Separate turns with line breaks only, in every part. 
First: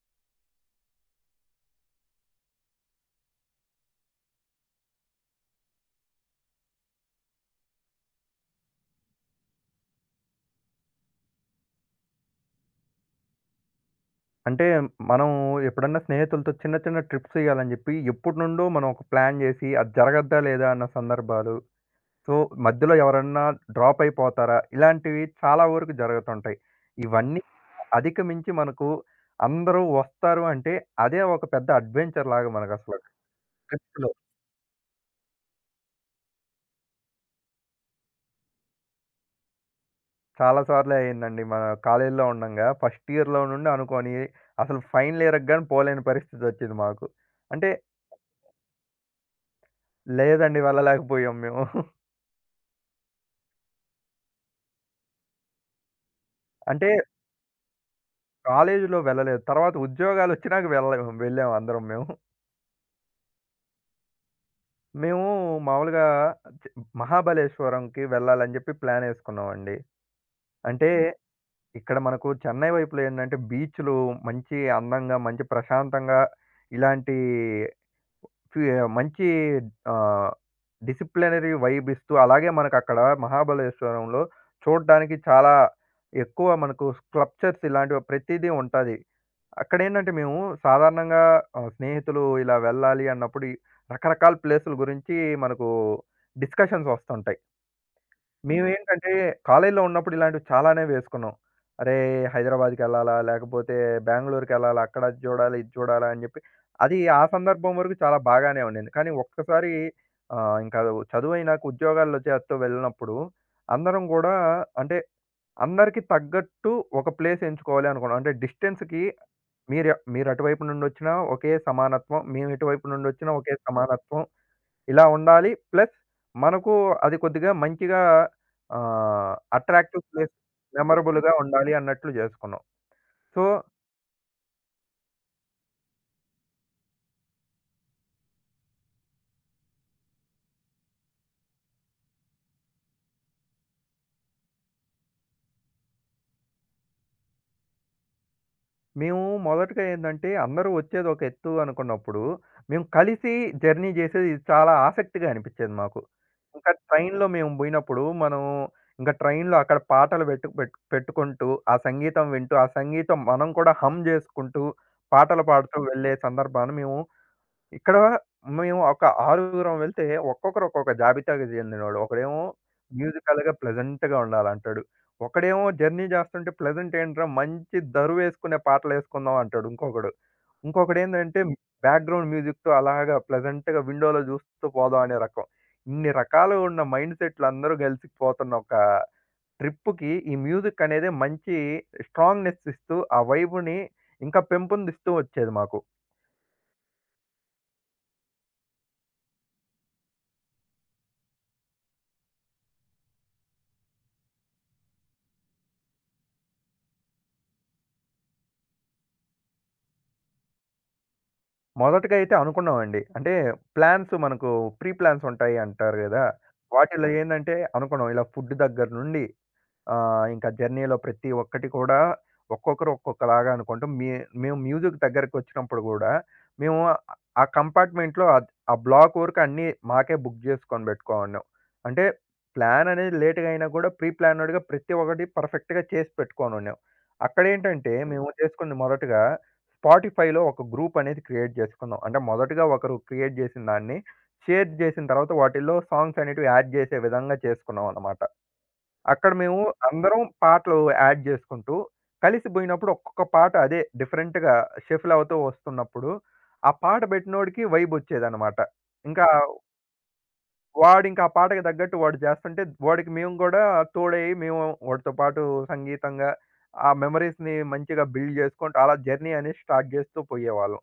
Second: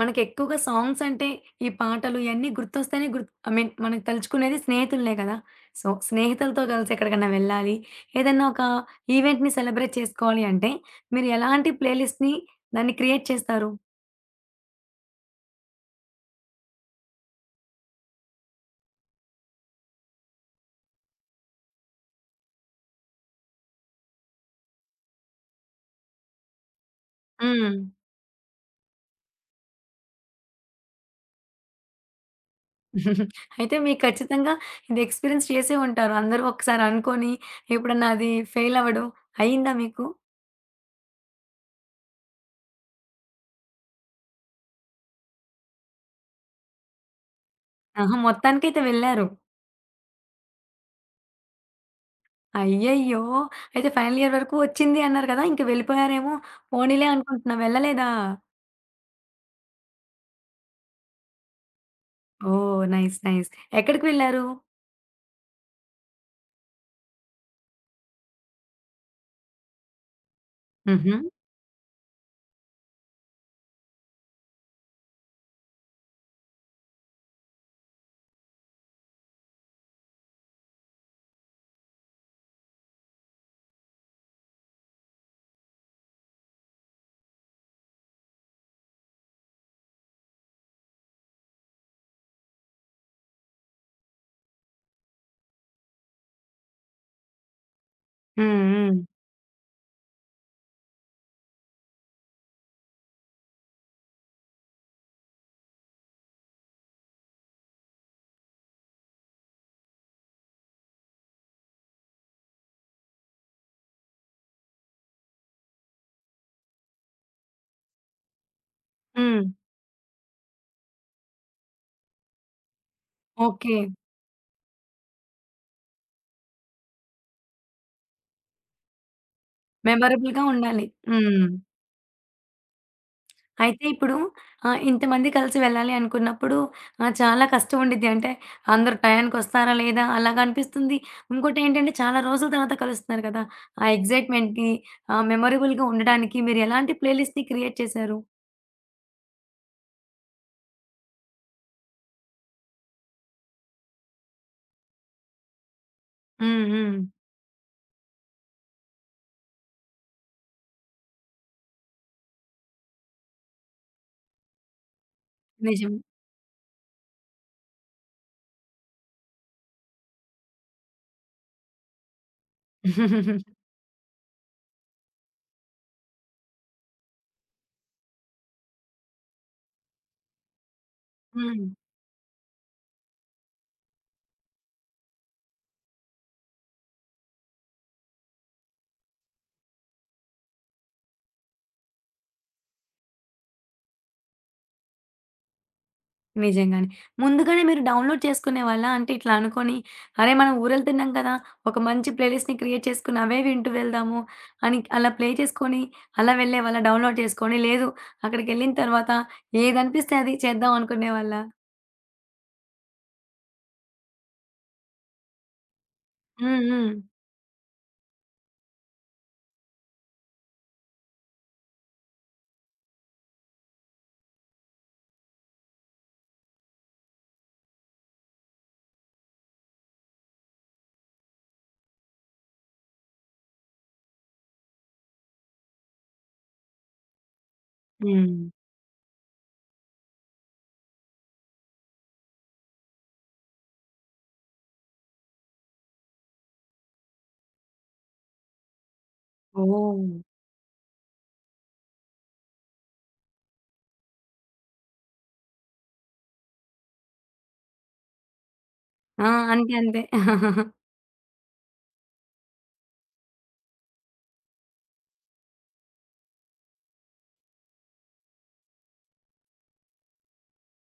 మనకెక్కువగా songs అంటే, ఈ పాటలు ఇయన్నీ గుర్తొస్తేనే గుర్తు ఐ మీన్ మనకు తలుచుకునేది స్నేహితులనే కదా! సో, స్నేహితులతో కలిసి ఎక్కడికన్నా వెళ్ళాలి, ఏదన్నా ఒక ఈవెంట్‌ని సెలబ్రేట్ చేసుకోవాలి అంటే, మీరు ఎలాంటి ప్లేలిస్ట్‌ని దాన్ని క్రియేట్ చేస్తారు?
అంటే మనం ఎప్పుడన్నా స్నేహితులతో చిన్న చిన్న ట్రిప్స్ ఎయ్యాలని జెప్పి ఎప్పటినుండో మనం ఒక ప్లాన్ జేసి అది జరగద్దా? లేదా? అన్న సందర్భాలు. సో, మధ్యలో ఎవరన్నా డ్రాప్ అయిపోతారా? ఇలాంటివి చాలా వరకు జరుగుతుంటాయి. ఇవన్నీ
హ్మ్.
అధికమించి మనకు అందరూ వస్తారు అంటే అదే ఒక పెద్ద అడ్వెంచర్ లాగా మనకసలు
అయితే మీకు
ట్రిప్‌లో.
ఖచ్చితంగా ఇది ఎక్స్‌పీరియన్స్ చేసే ఉంటారు. అందరూ ఒకసారి అనుకోని, ఎప్పుడన్నా అది ఫెయిల్ అవ్వడం అయిందా మీకు?
చాలా సార్లు అయిందండి. మన కాలేజీలో ఉండంగా ఫస్ట్ ఇయర్‌లో నుండి అనుకోని అసలు ఫైనల్ ఇయర్‌కి గాని పోలేని పరిస్థితొచ్చింది మాకు. అంటే
ఆహా! మొత్తానికైతే వెళ్లారు.
లేదండి, వెళ్ళలేకపోయాం మేము.
అయ్యయ్యో! అయితే ఫైనల్ ఇయర్ వరకు వచ్చింది అన్నారు కదా! ఇంక వెళ్ళిపోయారేమో,
అంటే
పోనీలే అనుకుంటున్నా వెళ్ళలేదా?
కాలేజీలో వెళ్ళలేదు. తర్వాత ఉద్యోగాలొచ్చినాక వెళ్ళాం అందరం మేము.
ఓహ్! నైస్. నైస్. ఎక్కడికి వెళ్లారు?
మేము మామూలుగా చ్ మహాబలేశ్వరంకి వెళ్ళాలని జెప్పి ప్లానేసుకున్నామండి. అంటే
హుహు.
ఇక్కడ మనకు చెన్నై వైపులో ఏందంటే బీచ్‌లు మంచి అందంగా, మంచి ప్రశాంతంగా ఇలాంటి ఫీ మంచి ఆహ్, డిసిప్లినరీ వైబ్ ఇస్తూ అలాగే మనకక్కడ మహాబలేశ్వరంలో చూడడానికి చాలా ఎక్కువ మనకు స్కల్ప్చర్స్ ఇలాంటివి ప్రతీదీ ఉంటాది. అక్కడేంటంటే మేము సాధారణంగా స్నేహితులు ఇలా వెళ్ళాలి అన్నప్పుడు ఈ రకరకాల ప్లేసుల గురించి మనకు డిస్కషన్స్ వస్తుంటాయి.
హ్మ్. హ్మ్.
మేమేంటంటే కాలేజీలో ఉన్నప్పుడు ఇలాంటివి చాలానే వేసుకున్నాం. అరే! హైదరాబాద్‌కెళ్ళాలా? లేకపోతే బెంగుళూరుకెళ్ళాలా? అక్కడ అది చూడాలి, ఇది చూడాలా అని చెప్పి అది ఆ సందర్భం వరకు చాలా బాగానే ఉండింది. కానీ ఒక్కసారి ఇంకా చదువైనాక ఉద్యోగాల్లో చేస్తూ వెళ్ళినప్పుడు అందరం గూడా అంటే అందరికీ తగ్గట్టు ఒక ప్లేస్ ఎంచుకోవాలి అనుకున్నాం. అంటే డిస్టెన్స్‌కి
హ్మ్.
మీరు మీరు అటువైపు నుండొచ్చినా ఒకే సమానత్వం. మేము ఇటువైపు నుండొచ్చినా ఒకే
ఓకే.
సమానత్వం. ఇలా ఉండాలి. ప్లస్ మనకు అది కొద్దిగా మంచిగా అట్రాక్టివ్ ప్లేస్,
మెమరబుల్‌గా ఉండాలి.
మెమరబుల్‌గా
హ్మ్.
ఉండాలి అన్నట్లు జేసుకున్నాం. సో,
అయితే ఇప్పుడు ఇంతమంది కలిసి వెళ్ళాలి అనుకున్నప్పుడు చాలా కష్టం ఉండిద్ది. అంటే అందరూ టయానికొస్తారా లేదా అలాగా అనిపిస్తుంది. ఇంకోటేంటంటే చాలా రోజుల తర్వాత కలుస్తున్నారు కదా! ఆ ఎక్సైట్‌మెంట్‌కి మెమరబుల్‌గా ఉండడానికి మీరు ఎలాంటి ప్లేలిస్ట్‌ని క్రియేట్ చేశారు?
మేము మొదటగా ఏందంటే, అందరూ వచ్చేది ఒక ఎత్తు అనుకున్నప్పుడు, మేము కలిసి జర్నీ జేసేది ఇది చాలా ఆసక్తిగా అనిపిచ్చేది మాకు.
హ్మ్.
ఇంకా
హ్మ్.
ట్రైన్‌లో మేము బోయినప్పుడు, మనం ఇంకా ట్రైన్‌లో అక్కడ పాటలు పెట్టు పెట్టు పెట్టుకుంటూ, ఆ సంగీతం వింటూ, ఆ సంగీతం మనం కూడా హమ్ జేసుకుంటూ, పాటలు పాడుతూ
నిజం.
వెళ్ళే సందర్భాన్ని మేము ఇక్కడ మేము ఒక ఆరుగురం వెళ్తే ఒక్కొక్కరు ఒక్కొక్క జాబితాకి చెందినోడు. ఒకడేమో మ్యూజికల్‌గా ప్లెజెంట్‌గా ఉండాలంటాడు. ఒకడేమో జర్నీ చేస్తుంటే ప్లెజెంట్ ఏంట్రా మంచి దరువేసుకునే పాటలేసుకుందాం అంటాడు ఇంకొకడు. ఇంకొకడేందంటే
హ్మ్.
బ్యాక్‌గ్రౌండ్ మ్యూజిక్‌తో అలాగా ప్లెజెంట్‌గా విండోలో చూస్తూ పోదాం అనే రకం. ఇన్ని రకాలు ఉన్న మైండ్ సెట్లు అందరూ కలిసిపోతున్న ఒక ట్రిప్పుకి ఈ మ్యూజిక్ అనేది మంచి స్ట్రాంగ్‌నెస్ ఇస్తూ, ఆ వైబుని ఇంకా పెంపొందిస్తూ వచ్చేది మాకు.
నిజంగానే. ముందుగానే మీరు డౌన్‌లోడ్ చేసుకునేవాళ్ళా? అంటే ఇట్లా అనుకోని, అరే! మనం ఊరెళ్తున్నాం కదా! ఒక మంచి ప్లేలిస్ట్‌ని క్రియేట్ చేసుకొని అవే వింటూ వెళ్దాము అని అలా ప్లే చేసుకొని, అలా వెళ్ళేవాళ్ళా డౌన్‌లోడ్ చేసుకొని? లేదు అక్కడికెళ్ళిన తర్వాత ఏదనిపిస్తే అది చేద్దాం అనుకునేవాళ్ళా?
మొదటగా అయితే అనుకున్నామండి. అంటే ప్లాన్స్ మనకు ప్రీ ప్లాన్స్ ఉంటాయి అంటారు గదా!
హ్మ్. హ్మ్.
వాటిలో ఏందంటే అనుకున్నాం ఇలా ఫుడ్ దగ్గర నుండి, ఇంకా జర్నీలో ప్రతి ఒక్కటి కూడా ఒక్కొక్కరు ఒక్కొక్కలాగా అనుకుంటూ మేము మ్యూజిక్ దగ్గరకొచ్చినప్పుడు గూడా, మేము ఆ కంపార్ట్‌మెంట్‌లో ఆ బ్లాక్ వరకు అన్నీ మాకే బుక్ జేసుకొని బెట్టుకోనున్నాం. అంటే ప్లాన్ అనేది లేట్‌గా అయినా గూడా ప్రీ ప్లానెడ్‌గా ప్రతి ఒక్కటి పర్ఫెక్ట్‌గా చేసి పెట్టుకొనున్నాం. అక్కడేంటంటే మేము
హ్మ్.
చేసుకుంది మొదటగా స్పాటిఫైలో ఒక గ్రూప్ అనేది క్రియేట్ జేసుకున్నాం. అంటే మొదటగా ఒకరు క్రియేట్ జేసిన దాన్ని షేర్ జేసిన తర్వాత వాటిల్లో సాంగ్స్ అనేటివి యాడ్ జేసే విధంగా చేసుకున్నామన్నమాట. అక్కడ మేము
ఓహ్!
అందరం పాటలు యాడ్ జేసుకుంటూ, కలిసిబోయినప్పుడు ఒక్కొక్క పాట అదే డిఫరెంట్‌గా షఫుల్ అవుతూ వస్తున్నప్పుడు, ఆ పాట బెట్టినోడికి వైబొచ్చేదనమాట.
ఆ!
ఇంకా
అంతే. అంతే.
వాడింకా ఆ పాటకి తగ్గట్టు వాడు జేస్తుంటే, వాడికి మేము గూడా తోడై మేము వాడితో పాటు సంగీతంగా, ఆ మెమోరీస్‌ని మంచిగా బిల్డ్ జేసుకుంటూ, అలా జర్నీ అనేది స్టార్ట్ జేస్తూ పోయేవాళ్ళం.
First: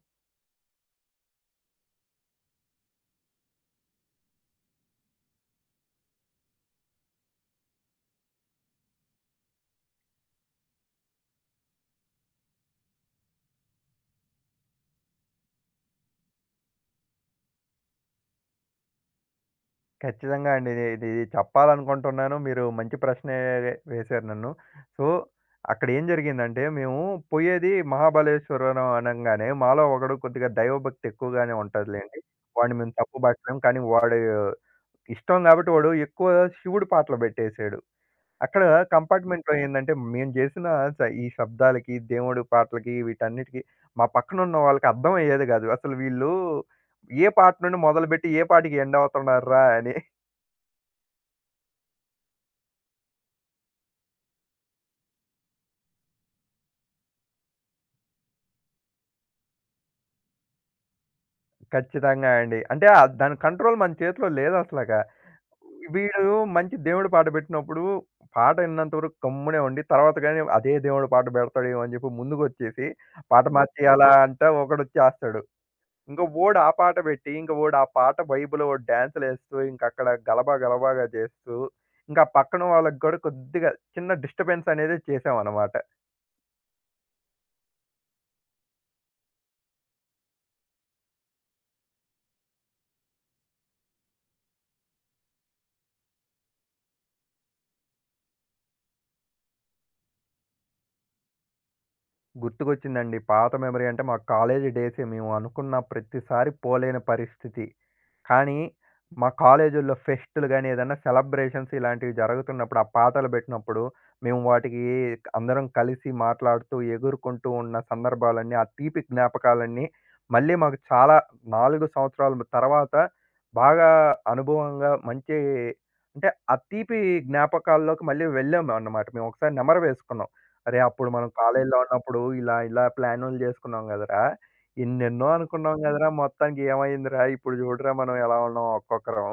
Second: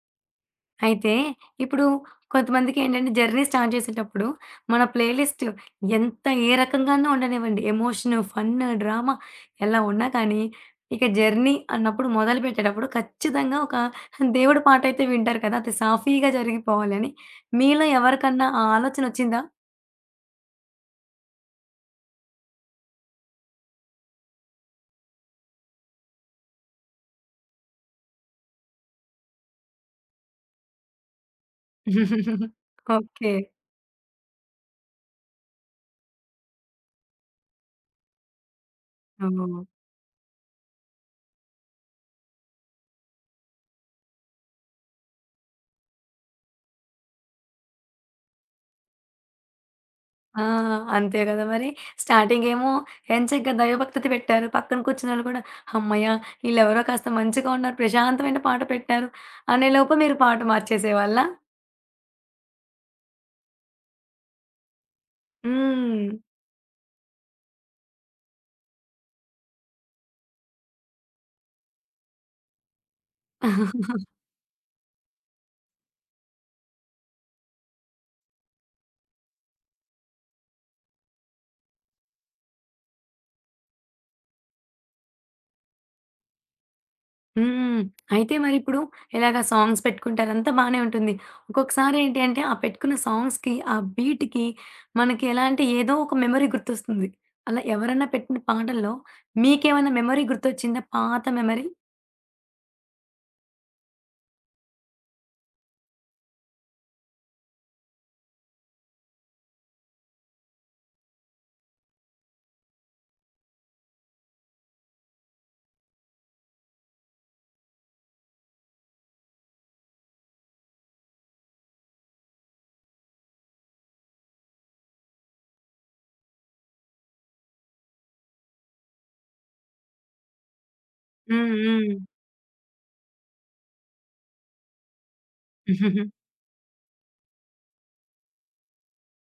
అయితే ఇప్పుడు కొంతమందికేంటంటే జర్నీ స్టార్ట్ చేసేటప్పుడు మన ప్లే లిస్ట్ ఎంత ఏ రకంగానూ ఉండనివ్వండి. ఎమోషన్, ఫన్, డ్రామా ఎలా ఉన్నా కానీ, ఇక జర్నీ అన్నప్పుడు మొదలుపెట్టేటప్పుడు ఖచ్చితంగా ఒక దేవుడి పాటైతే వింటారు కదా! అది సాఫీగా జరిగిపోవాలని. మీలో ఎవరికన్నా ఆ ఆలోచనొచ్చిందా?
ఖచ్చితంగా అండి. ఇది ఇది చెప్పాలనుకుంటున్నాను. మీరు మంచి ప్రశ్నే వేశారు నన్ను. సో, అక్కడ ఏం జరిగిందంటే మేము పోయేది మహాబలేశ్వరం అనంగానే మాలో ఒకడు కొద్దిగా దైవభక్తి ఎక్కువగానే ఉంటదిలెండి. వాడిని మేము తప్పు
ఓకే.
పట్టలేం. కానీ వాడు ఇష్టం కాబట్టి వాడు ఎక్కువ శివుడి పాటలు పెట్టేసాడు. అక్కడ కంపార్ట్మెంట్‌లో
ఓహ్!
ఏందంటే మేము జేసిన ఈ శబ్దాలకి, దేవుడి పాటలకి వీటన్నిటికి మా పక్కనున్న వాళ్ళకి అర్థమయ్యేది గాదు. అసలు వీళ్ళు ఏ పాట నుండి మొదలుపెట్టి ఏ పాటకి ఎండ్ అవుతున్నార్రా అని.
ఆ! అంతే గదా! మరి. స్టార్టింగేమో ఎంచక్కా దైవభక్తిది పెట్టారు. పక్కన కూర్చున్నోళ్ళు కూడా, హమ్మయ్య! ఈళ్ళెవరో కాస్త మంచిగా ఉన్నారు, ప్రశాంతమైన పాట పెట్టారు అనేలోపు మీరు పాట మార్చేసేవాళ్ళా?
ఖచ్చితంగా అండి. అంటే దాని కంట్రోల్ మన చేతిలో లేదసలగా.
హ్మ్.
వీడు మంచి దేవుడి పాట పెట్టినప్పుడు, పాట ఇన్నంత వరకు గమ్మునే ఉండి, తర్వాత గాని అదే దేవుడి పాట పెడతాడేమో అని చెప్పి ముందుకొచ్చేసి, పాట మార్చేయాలా అంటే ఒకడొచ్చేస్తాడు. ఇంక ఓడు ఆ పాట పెట్టి, ఇంక ఓడు ఆ పాట వైబ్‌లో ఓడు డాన్సులేస్తూ, ఇంకక్కడ గలబా గలబాగా చేస్తూ, ఇంకా పక్కన వాళ్ళకి గూడా కొద్దిగా చిన్న డిస్టర్బెన్స్ అనేది చేశామనమాట.
హ్మ్. అయితే మరిప్పుడు ఇలాగ సాంగ్స్ పెట్టుకుంటారు. అంతా బానే ఉంటుంది. ఒక్కొక్కసారి ఏంటి అంటే, ఆ పెట్టుకున్న సాంగ్స్‌కి, ఆ బీట్‌కి మనకి ఎలా అంటే, ఏదో ఒక మెమరీ గుర్తొస్తుంది. అలా ఎవరన్నా పెట్టిన పాటల్లో మీకేమైనా మెమరీ గుర్తొచ్చిందా? పాత మెమరీ?
గుర్తుకొచ్చిందండి, పాత మెమరీ అంటే మా కాలేజీ డేసే. మేము అనుకున్న ప్రతిసారి పోలేని పరిస్థితి. కానీ, మా కాలేజుల్లో ఫెస్టులు గాని, ఏదన్నా సెలబ్రేషన్స్ ఇలాంటివి జరుగుతున్నప్పుడు, ఆ పాటలు బెట్టినప్పుడు, మేము వాటికి అందరం కలిసి మాట్లాడుతూ, ఎగురుకుంటూ ఉన్న సందర్భాలన్నీ, ఆ తీపి జ్ఞాపకాలన్నీ మళ్ళీ మాకు చాలా 4 సంవత్సరాల తర్వాత బాగా అనుభవంగా మంచి అంటే, ఆ తీపి జ్ఞాపకాల్లోకి మళ్ళీ వెళ్ళామన్నమాట. మేము ఒకసారి నెమరు వేసుకున్నాం. "అరే! అప్పుడు మనం
హ్మ్.
కాలేజీలో
హ్మ్.
ఉన్నప్పుడు ఇలా, ఇలా ప్లానులు జేసుకున్నాం గదరా!" ఎన్నెన్నో అనుకున్నాం గదరా! మొత్తానికి ఏమైందిరా? ఇప్పుడు చూడురా మనం ఎలా ఉన్నాం ఒక్కొక్కరం.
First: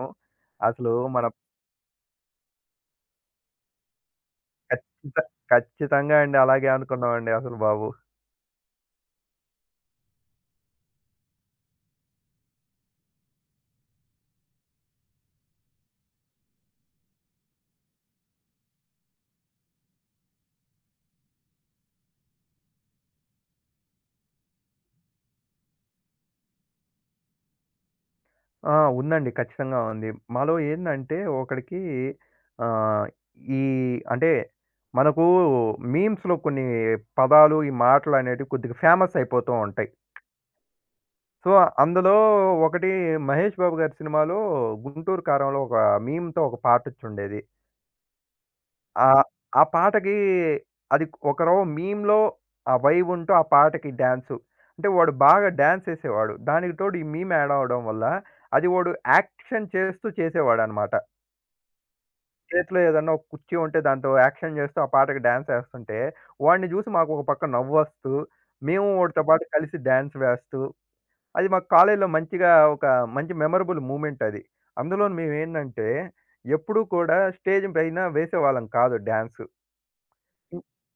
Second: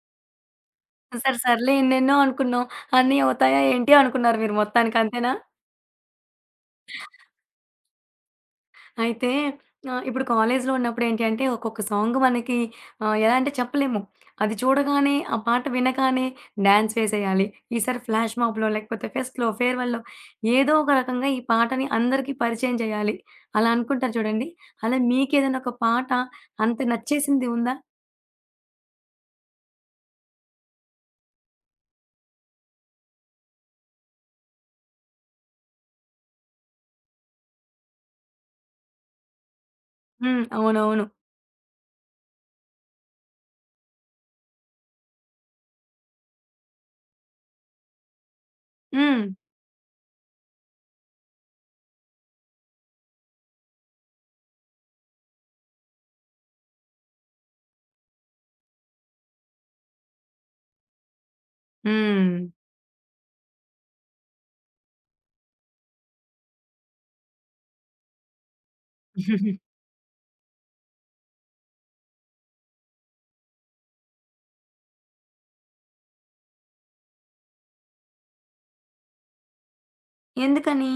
అసలు మన
సరే సర్లే ఎన్నెన్నో అనుకున్నాం. అన్నీ అవుతాయా ఏంటి అనుకున్నారు మీరు మొత్తానికి
ఖచ్చిత
అంతేనా?
ఖచ్చితంగా అండి. అలాగే అనుకున్నామండి అసలు బాబు.
అయితే ఇప్పుడు కాలేజీలో ఉన్నప్పుడు ఏంటి అంటే ఒక్కొక్క సాంగ్ మనకి ఎలా అంటే చెప్పలేము. అది చూడగానే, ఆ పాట వినగానే డాన్స్ వేసేయాలి. ఈసారి ఫ్లాష్ మాబ్‌లో లేకపోతే ఫెస్ట్‌లో, ఫేర్‌వెల్‌లో ఏదో ఒక రకంగా ఈ పాటని అందరికీ పరిచయం చేయాలి. అలా అనుకుంటారు చూడండి. అలా మీకేదైనా ఒక పాట అంత నచ్చేసింది ఉందా?
ఆ! ఉందండి. ఖచ్చితంగా ఉంది. మాలో ఏందంటే ఒకడికి ఆహ్, ఈ అంటే మనకు మీమ్స్‌లో కొన్ని పదాలు, ఈ మాటలనేటివి కొద్దిగా ఫేమస్ అయిపోతూ ఉంటాయి.
హ్మ్. అవునవును.
సో, అందులో ఒకటి 'మహేష్ బాబు' గారి సినిమాలో 'గుంటూరు కారంలో' ఒక మీమ్‌తో ఒక పాటొచ్చుండేది.
హ్మ్.
ఆహ్, ఆ పాటకి అది ఒకరో మీమ్‌లో ఆ వైబ్ ఉంటూ ఆ పాటకి డాన్సు. అంటే వాడు బాగా డాన్స్ ఎసేవాడు. దానికి తోడు ఈ మీమ్ యాడ్ అవ్వడం వల్ల అది వాడు యాక్షన్ చేస్తూ చేసేవాడనమాట.
హ్మ్.
చేతిలో ఏదన్నా ఒక కుర్చీ ఉంటే దాంతో యాక్షన్ చేస్తూ ఆ పాటకి డాన్స్ ఎస్తుంటే వాడిని చూసి మాకు ఒక పక్క నవ్వొస్తూ, మేము వాడితో పాటు కలిసి డాన్స్ వేస్తూ, అది మాకు కాలేజీలో మంచిగా ఒక మంచి మెమరబుల్ మూమెంట్ అది. అందులోను మేమేందంటే ఎప్పుడూ కూడా స్టేజ్ పైన వేసేవాళ్ళం కాదు డాన్సు.
ఎందుకని?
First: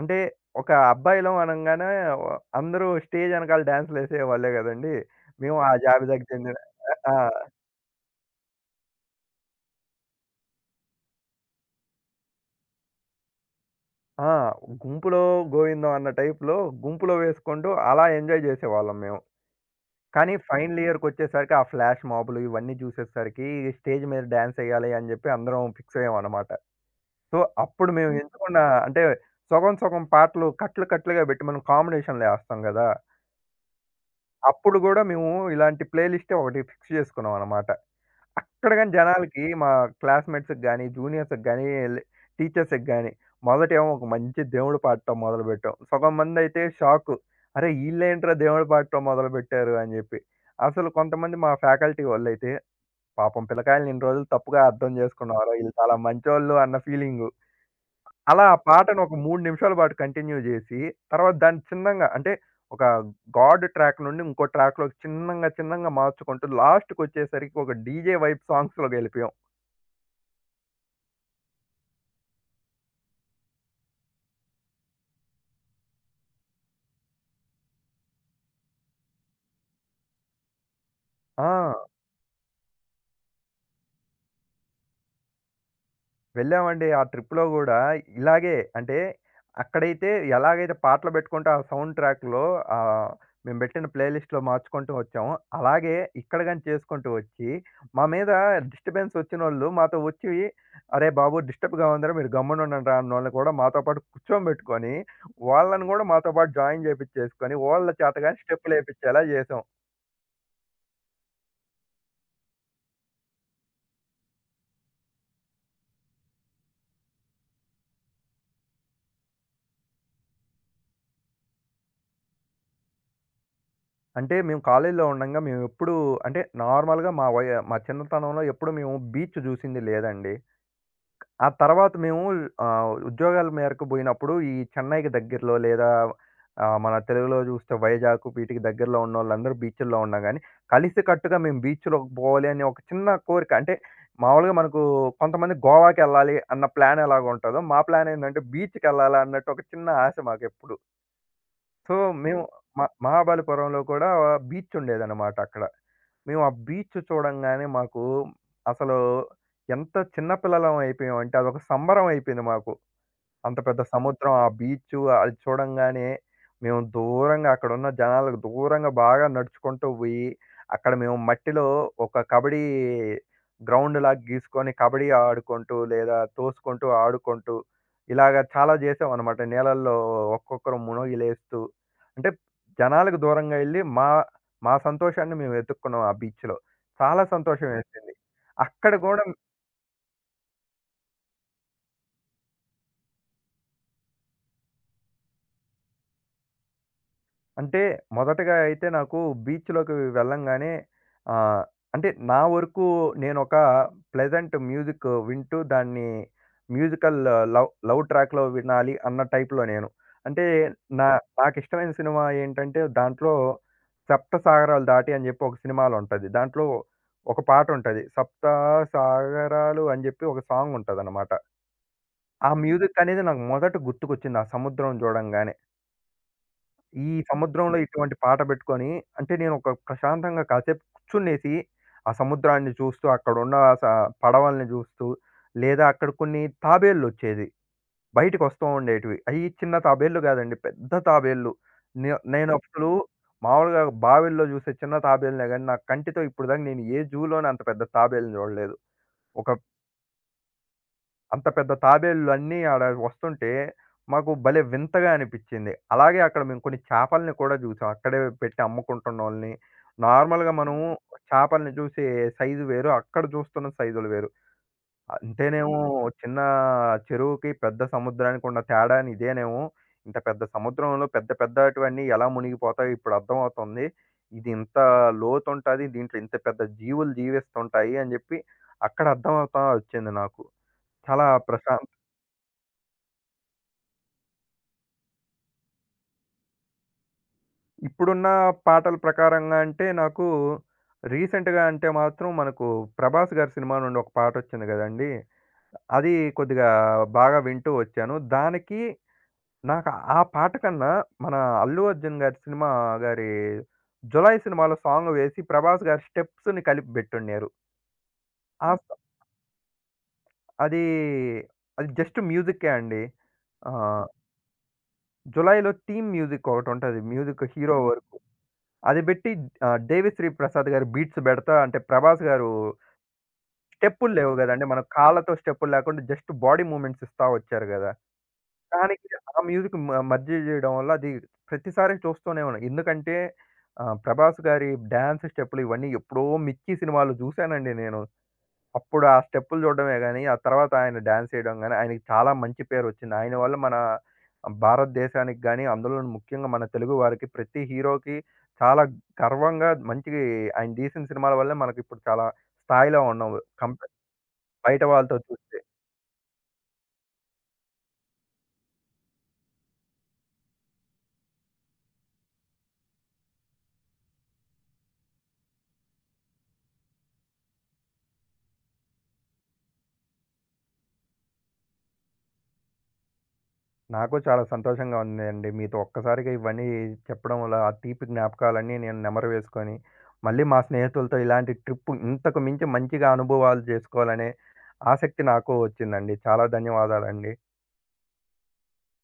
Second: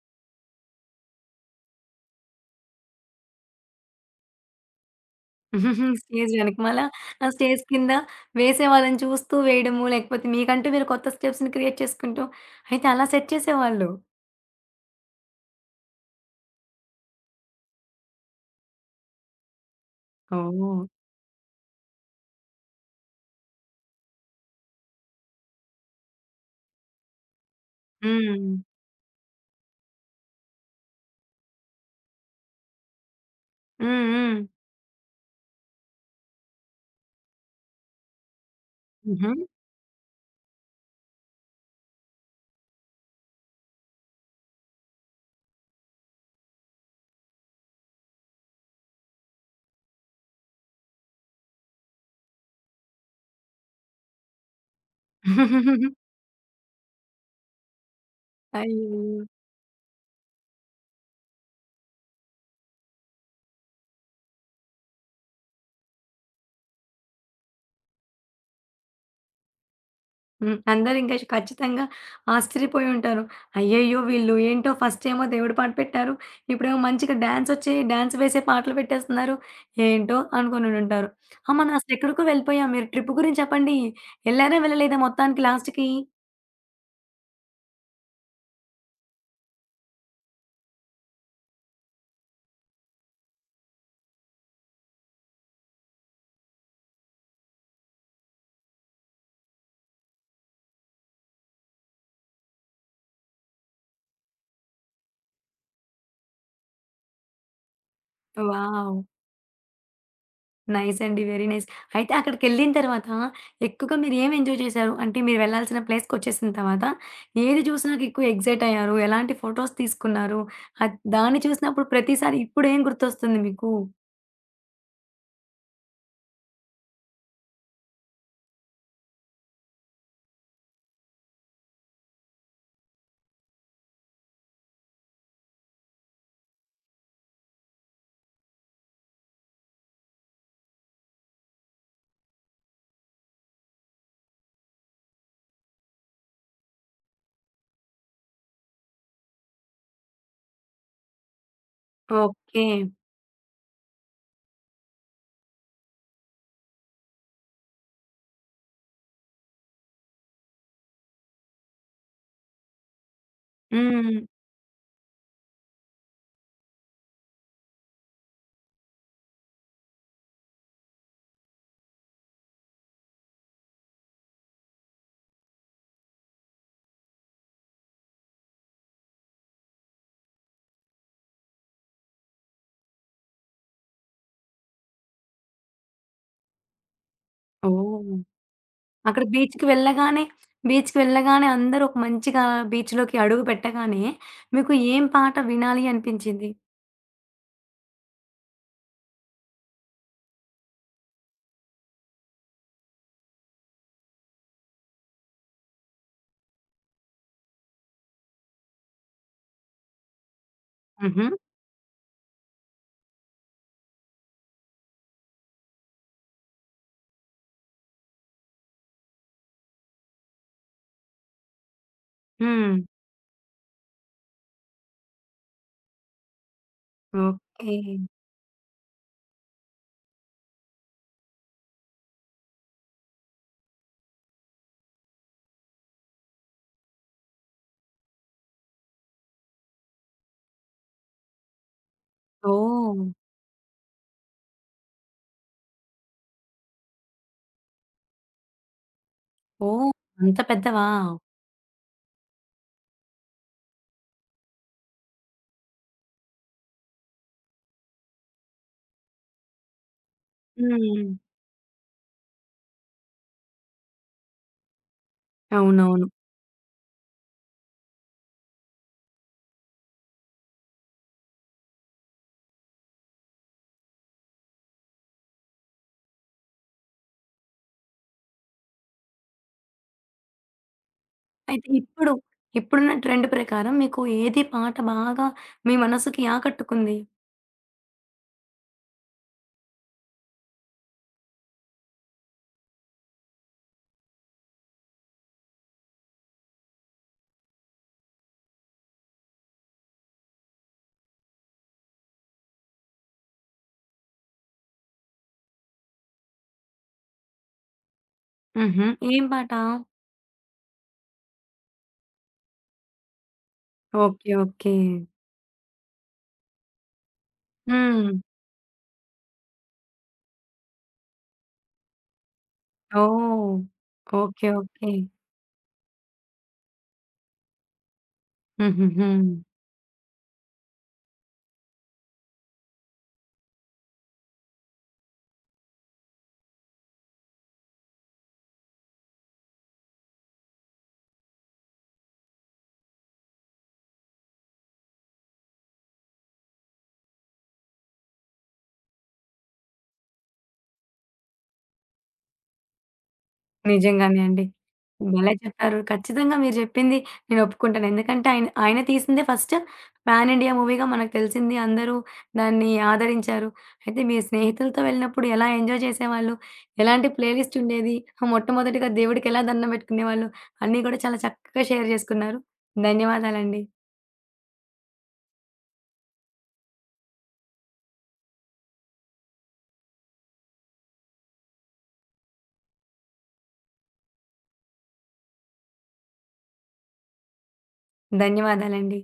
అంటే ఒక అబ్బాయిలం అనంగానే వ అందరూ స్టేజ్ ఎనకాల డాన్సులేసేవాళ్ళే గదండీ! మేము ఆ జాబితాకి
స్టేజ్
చెందిన
వెనకమాల,
ఆ!
ఆ స్టేజ్ కింద వేసేవాళ్ళని చూస్తూ వేయడము, లేకపోతే మీకంటూ మీరు కొత్త స్టెప్స్‌ని క్రియేట్ చేసుకుంటూ అయితే అలా సెట్ చేసేవాళ్ళు.
ఆ! గుంపులో గోవిందం అన్న టైప్‌లో గుంపులో వేసుకుంటూ అలా ఎంజాయ్ జేసేవాళ్ళం మేము. కానీ ఫైనల్
ఓహ్!
ఇయర్‌కొచ్చేసరికి ఆ ఫ్లాష్ మాబులు ఇవన్నీ జూసేసరికి స్టేజ్ మీద డాన్సెయ్యాలి అని జెప్పి అందరం ఫిక్స్ అయ్యామనమాట. సో, అప్పుడు మేము
హ్మ్.
ఎంచుకున్న అంటే సగం సగం పాటలు కట్లు కట్లుగా బెట్టి మనం కాంబినేషన్‌లో యేస్తాం గదా!
హ్మ్. హ్మ్.
అప్పుడు గూడా మేము ఇలాంటి ప్లే లిస్టే ఒకటి ఫిక్స్ జేసుకున్నామనమాట. అక్కడ గాని
హుహు.
జనాలకి మా క్లాస్‌మేట్స్‌కి గాని, జూనియర్స్‌కి గాని, లే టీచర్స్‌కి గాని మొదటేమో ఒక మంచి దేవుడు పాడటం మొదలుపెట్టాం. సగం మందైతే షాకు. అరే! ఈళ్ళేంట్రా దేవుడు పాడటం మొదలుపెట్టారు అని జెప్పి. అసలు కొంతమంది మా ఫ్యాకల్టీ వోళ్ళైతే పాపం పిల్లకాయల్ని ఇన్ని రోజులు తప్పుగా అర్థం జేసుకున్నారా, ఈళ్ళు చాలా మంచోళ్ళు అన్న ఫీలింగు. అలా ఆ పాటను ఒక
అయ్యయ్యో!
3 నిమిషాల పాటు కంటిన్యూ జేసి, తర్వాత దాన్ని చిన్నంగా అంటే ఒక గాడ్ ట్రాక్ నుండి ఇంకో ట్రాక్‌లోకి చిన్నంగా, చిన్నంగా మార్చుకుంటూ లాస్ట్‌కొచ్చేసరికి ఒక డీజే వైబ్ సాంగ్స్‌లోకెళ్ళిపోయాం.
హ్మ్. అందరింకా ఖచ్చితంగా ఆశ్చర్యపోయి ఉంటారు. అయ్యయ్యో! వీళ్ళు ఏంటో ఫస్ట్ ఏమో దేవుడి పాట పెట్టారు. ఇప్పుడేమో మంచిగా డాన్సొచ్చే డాన్స్ వేసే పాటలు పెట్టేస్తున్నారు. ఏంటో అనుకోనుండుంటారు.
ఆ!
ఆ! మనం అసలెక్కడికో వెళ్ళిపోయాం. మీరు ట్రిప్ గురించి చెప్పండి. ఎళ్లారా? వెళ్ళలేదా మొత్తానికి లాస్ట్‌కి?
వెళ్ళామండి. ఆ ట్రిప్‌లో గూడా ఇలాగే అంటే అక్కడైతే ఎలాగైతే పాటలు పెట్టుకుంటూ ఆ సౌండ్ ట్రాక్‌లో ఆహ్, మేము పెట్టిన ప్లే లిస్ట్‌లో మార్చుకుంటూ వచ్చామో, అలాగే ఇక్కడ గాని చేసుకుంటూ వచ్చి, మా మీద డిస్టర్బెన్స్ వచ్చినోళ్ళు మాతో వచ్చి, "అరే బాబు! డిస్టర్బ్‌గా ఉందిరా, మీరు గమ్మున ఉండండిరా" అన్నోళ్ళని కూడా మాతో పాటు కూర్చోబెట్టుకొని, వాళ్ళని గూడా మాతో పాటు జాయిన్ చేపిచ్చేసుకొని, వాళ్ళ చేత గాని
వావ్!
స్టెప్పులేపిచ్చేలా చేసాం.
నైస్ అండి. Very nice. అయితే అక్కడికెళ్ళిన తర్వాత ఎక్కువగా మీరు ఏమి ఎంజాయ్ చేశారు? అంటే మీరు వెళ్ళాల్సిన ప్లేస్‌కొచ్చేసిన తర్వాత ఏది చూసినాక ఎక్కువ ఎక్సైట్ అయ్యారు? ఎలాంటి ఫోటోస్ తీసుకున్నారు? దాన్ని చూసినప్పుడు ప్రతిసారి ఇప్పుడేం గుర్తొస్తుంది మీకు?
అంటే మేము కాలేజీలో ఉండంగా మేము ఎప్పుడూ అంటే నార్మల్‌గా మా చిన్నతనంలో ఎప్పుడు మేము బీచ్ జూసింది లేదండి. ఆ తర్వాత మేము ఉద్యోగాల మేరకు బోయినప్పుడు ఈ చెన్నైకి దగ్గరలో లేదా మన తెలుగులో జూస్తే వైజాగ్ వీటికి దగ్గరలో ఉన్నోళ్ళందరూ బీచ్‌ల్లో ఉన్నాం గానీ, కలిసికట్టుగా మేము బీచ్‌లోకి పోవాలి అనే ఒక చిన్న కోరిక అంటే మామూలుగా మనకు కొంతమంది గోవాకెళ్ళాలి అన్న ప్లాన్ ఎలాగుంటదో, మా ప్లాన్ ఏందంటే బీచ్‌కెళ్ళాలి అన్నట్టు ఒక చిన్న ఆశ మాకెప్పుడు. సో, మేము
ఓకే.
మహాబలిపురంలో కూడా బీచ్ ఉండేదనమాట అక్కడ. మేము ఆ బీచ్ చూడంగానే మాకు అసలు ఎంత చిన్న పిల్లలం అయిపోయామంటే అదొక సంబరం అయిపోయింది మాకు. అంత పెద్ద
హ్మ్.
సముద్రం, ఆ బీచు అది చూడంగానే మేము దూరంగా అక్కడున్న జనాలకు దూరంగా బాగా నడుచుకుంటూ పోయి, అక్కడ మేము మట్టిలో ఒక కబడ్డీ గ్రౌండ్‌లాగా గీసుకొని కబడ్డీ ఆడుకుంటూ, లేదా తోసుకుంటూ, ఆడుకుంటూ ఇలాగ చాలా చేసామన్నమాట. నీళ్ళల్లో ఒక్కొక్కరం మునిగి లేస్తూ. అంటే జనాలకు దూరంగా ఎళ్లి మా మా సంతోషాన్ని మేము వెతుక్కున్నాం ఆ బీచ్‌లో. చాలా సంతోషం వేసింది.
ఓహ్!
అక్కడ
అక్కడ
గూడా
బీచ్‌కి వెళ్ళగానే బీచ్‌కి వెళ్ళగానే అందరూ ఒక మంచిగా బీచ్‌లోకి అడుగు పెట్టగానే మీకు ఏం పాట వినాలి అనిపించింది?
అంటే మొదటగా అయితే నాకు బీచ్‌లోకి వెళ్ళంగానే ఆహ్, అంటే నా వరకు నేనొక ప్లెజెంట్ మ్యూజిక్ వింటూ దాన్ని మ్యూజికల్ లవ్ లవ్ ట్రాక్‌లో వినాలి అన్న టైప్‌లో నేను. అంటే నా
హుహు.
నాకిష్టమైన సినిమా ఏంటంటే దాంట్లో 'సప్తసాగరాలు దాటి' అని చెప్పి ఒక సినిమాలో ఉంటది. దాంట్లో ఒక పాటుంటది. 'సప్త సాగరాలు' అని చెప్పి ఒక సాంగుంటదనమాట. ఆ
హ్మ్.
మ్యూజిక్ అనేది నాకు మొదట గుర్తుకొచ్చింది ఆ సముద్రం చూడంగానే. ఈ సముద్రంలో
ఓకే.
ఇటువంటి పాట పెట్టుకొని, అంటే నేనొక ప్రశాంతంగా కాసేపు కూర్చునేసి, ఆ సముద్రాన్ని చూస్తూ, అక్కడున్న స పడవల్ని జూస్తూ, లేదా అక్కడ కొన్ని తాబేళ్ళొచ్చేది. బయటికొస్తూ ఉండేటివి. అయి చిన్న తాబేళ్ళు గాదండి. పెద్ద తాబేళ్ళు. ఓకే. నేనప్పుడు
ఓహ్!
మామూలుగా బావిల్లో జూసే చిన్న తాబేలునే గానీ, నా కంటితో ఇప్పటిదాకా నేను ఏ జూలోను అంత పెద్ద తాబేలుని జూడలేదు. ఒక
ఓహ్! అంత పెద్దవా?
అంత పెద్ద తాబేళ్ళు అన్నీ ఆడ వస్తుంటే, మాకు భలే వింతగా అనిపిచ్చింది. అలాగే అక్కడ మేము కొన్ని చేపల్ని కూడా జూసాం. అక్కడే పెట్టి అమ్ముకుంటున్నోళ్ళని. నార్మల్‌గా మనం
హ్మ్.
చేపల్ని జూసే సైజు వేరు. అక్కడ జూస్తున్న సైజులు వేరు. అంతేనేమో
అవునవును.
చిన్న చెరువుకి, పెద్ద సముద్రానికి ఉన్న తేడాని ఇదేనేమో. ఇంత పెద్ద సముద్రంలో పెద్ద పెద్దటివన్నీ ఎలా మునిగిపోతాయో ఇప్పుడు అర్థమవుతుంది. ఇది ఇంత లోతుంటది. దీంట్లో ఇంత పెద్ద జీవులు జీవిస్తుంటాయి అని జెప్పి అక్కడ అర్థమవుతా ఒచ్చింది నాకు. చాలా
అయితే
ప్రశా
ఇప్పుడు, ఇప్పుడున్న ట్రెండ్ ప్రకారం మీకు ఏది పాట బాగా మీ మనసుకి ఆకట్టుకుంది?
ఇప్పుడున్న పాటల ప్రకారంగా అంటే నాకు రీసెంట్‌గా అంటే మాత్రం మనకు 'ప్రభాస్' గారి సినిమా నుండి ఒక పాటొచ్చింది గదండీ! అది కొద్దిగా బాగా వింటూ వచ్చాను. దానికి నాకు ఆ పాట కన్నా మన 'అల్లు అర్జున్' గారి సినిమా గారి 'జులై' సినిమాలో సాంగ్ వేసి 'ప్రభాస్' గారి స్టెప్స్‌ని కలిపి బెట్టుండారు. ఆ స
హుహు. ఏం పాట?
అది అది జస్ట్ మ్యూజిక్కే అండి. ఆహ్,
ఓకే. ఓకే.
'జులై'లో థీమ్ మ్యూజిక్ ఒకటుంటది. మ్యూజిక్ హీరో
హ్మ్.
వరకు. అది బెట్టి 'దేవిశ్రీ ప్రసాద్' గారి బీట్స్ బెడతా అంటే 'ప్రభాస్' గారు
ఓహ్!
స్టెప్పులు లేవు
ఓకే.
గదండీ. మనం
ఓకే.
కాళ్ళతో స్టెప్పులు లేకుండా జస్ట్ బాడీ మూవ్‌మెంట్స్ ఇస్తా వచ్చారు గదా! దానికి
హుహుహు.
ఆ మ్యూజిక్ మధ్య జేయడం వల్ల అది ప్రతిసారి చూస్తూనే ఉన్నా. ఎందుకంటే 'ప్రభాస్' గారి డాన్స్ స్టెప్పులు ఇవన్నీ ఎప్పుడో 'మిక్కీ' సినిమాలో జూసానండి నేను. అప్పుడు ఆ స్టెప్పులు చూడడమే గాని, ఆ తర్వాత ఆయన డాన్స్ చేయడం గాని, ఆయనకి చాలా మంచి పేరొచ్చింది. ఆయన వల్ల మన భారతదేశానికి గాని, అందులోను ముఖ్యంగా మన తెలుగు వారికి ప్రతి హీరోకి చాలా గర్వంగా మంచి ఆయన తీసిన సినిమాల వల్లే మనకిప్పుడు చాలా స్థాయిలో ఉన్నాం. కంపే
నిజంగానే అండి.
బయట వాళ్ళతో
భలే
చూస్తే.
చెప్పారు. ఖచ్చితంగా మీరు చెప్పింది నేను ఒప్పుకుంటాను. ఎందుకంటే ఆయన, ఆయన తీసిందే ఫస్ట్ పాన్ ఇండియా మూవీగా మనకు తెలిసింది. అందరూ దాన్ని ఆదరించారు. అయితే మీ స్నేహితులతో వెళ్ళినప్పుడు ఎలా ఎంజాయ్ చేసేవాళ్ళు? ఎలాంటి ప్లేలిస్ట్ ఉండేది? మొట్టమొదటిగా దేవుడికి ఎలా దండం పెట్టుకునేవాళ్ళు? అన్నీ కూడా చాలా చక్కగా షేర్ చేసుకున్నారు. ధన్యవాదాలండి.
నాకు చాలా సంతోషంగా ఉందండి. మీతో ఒక్కసారిగా ఇవన్నీ చెప్పడం వల్ల, ఆ తీపి జ్ఞాపకాలన్నీ నేను నెమరు వేసుకొని, మళ్ళీ మా స్నేహితులతో ఇలాంటి ట్రిప్ ఇంతకు మించి మంచిగా అనుభవాలు జేసుకోవాలనే ఆసక్తి నాకు వచ్చిందండి. చాలా ధన్యవాదాలండి.
ధన్యవాదాలండి.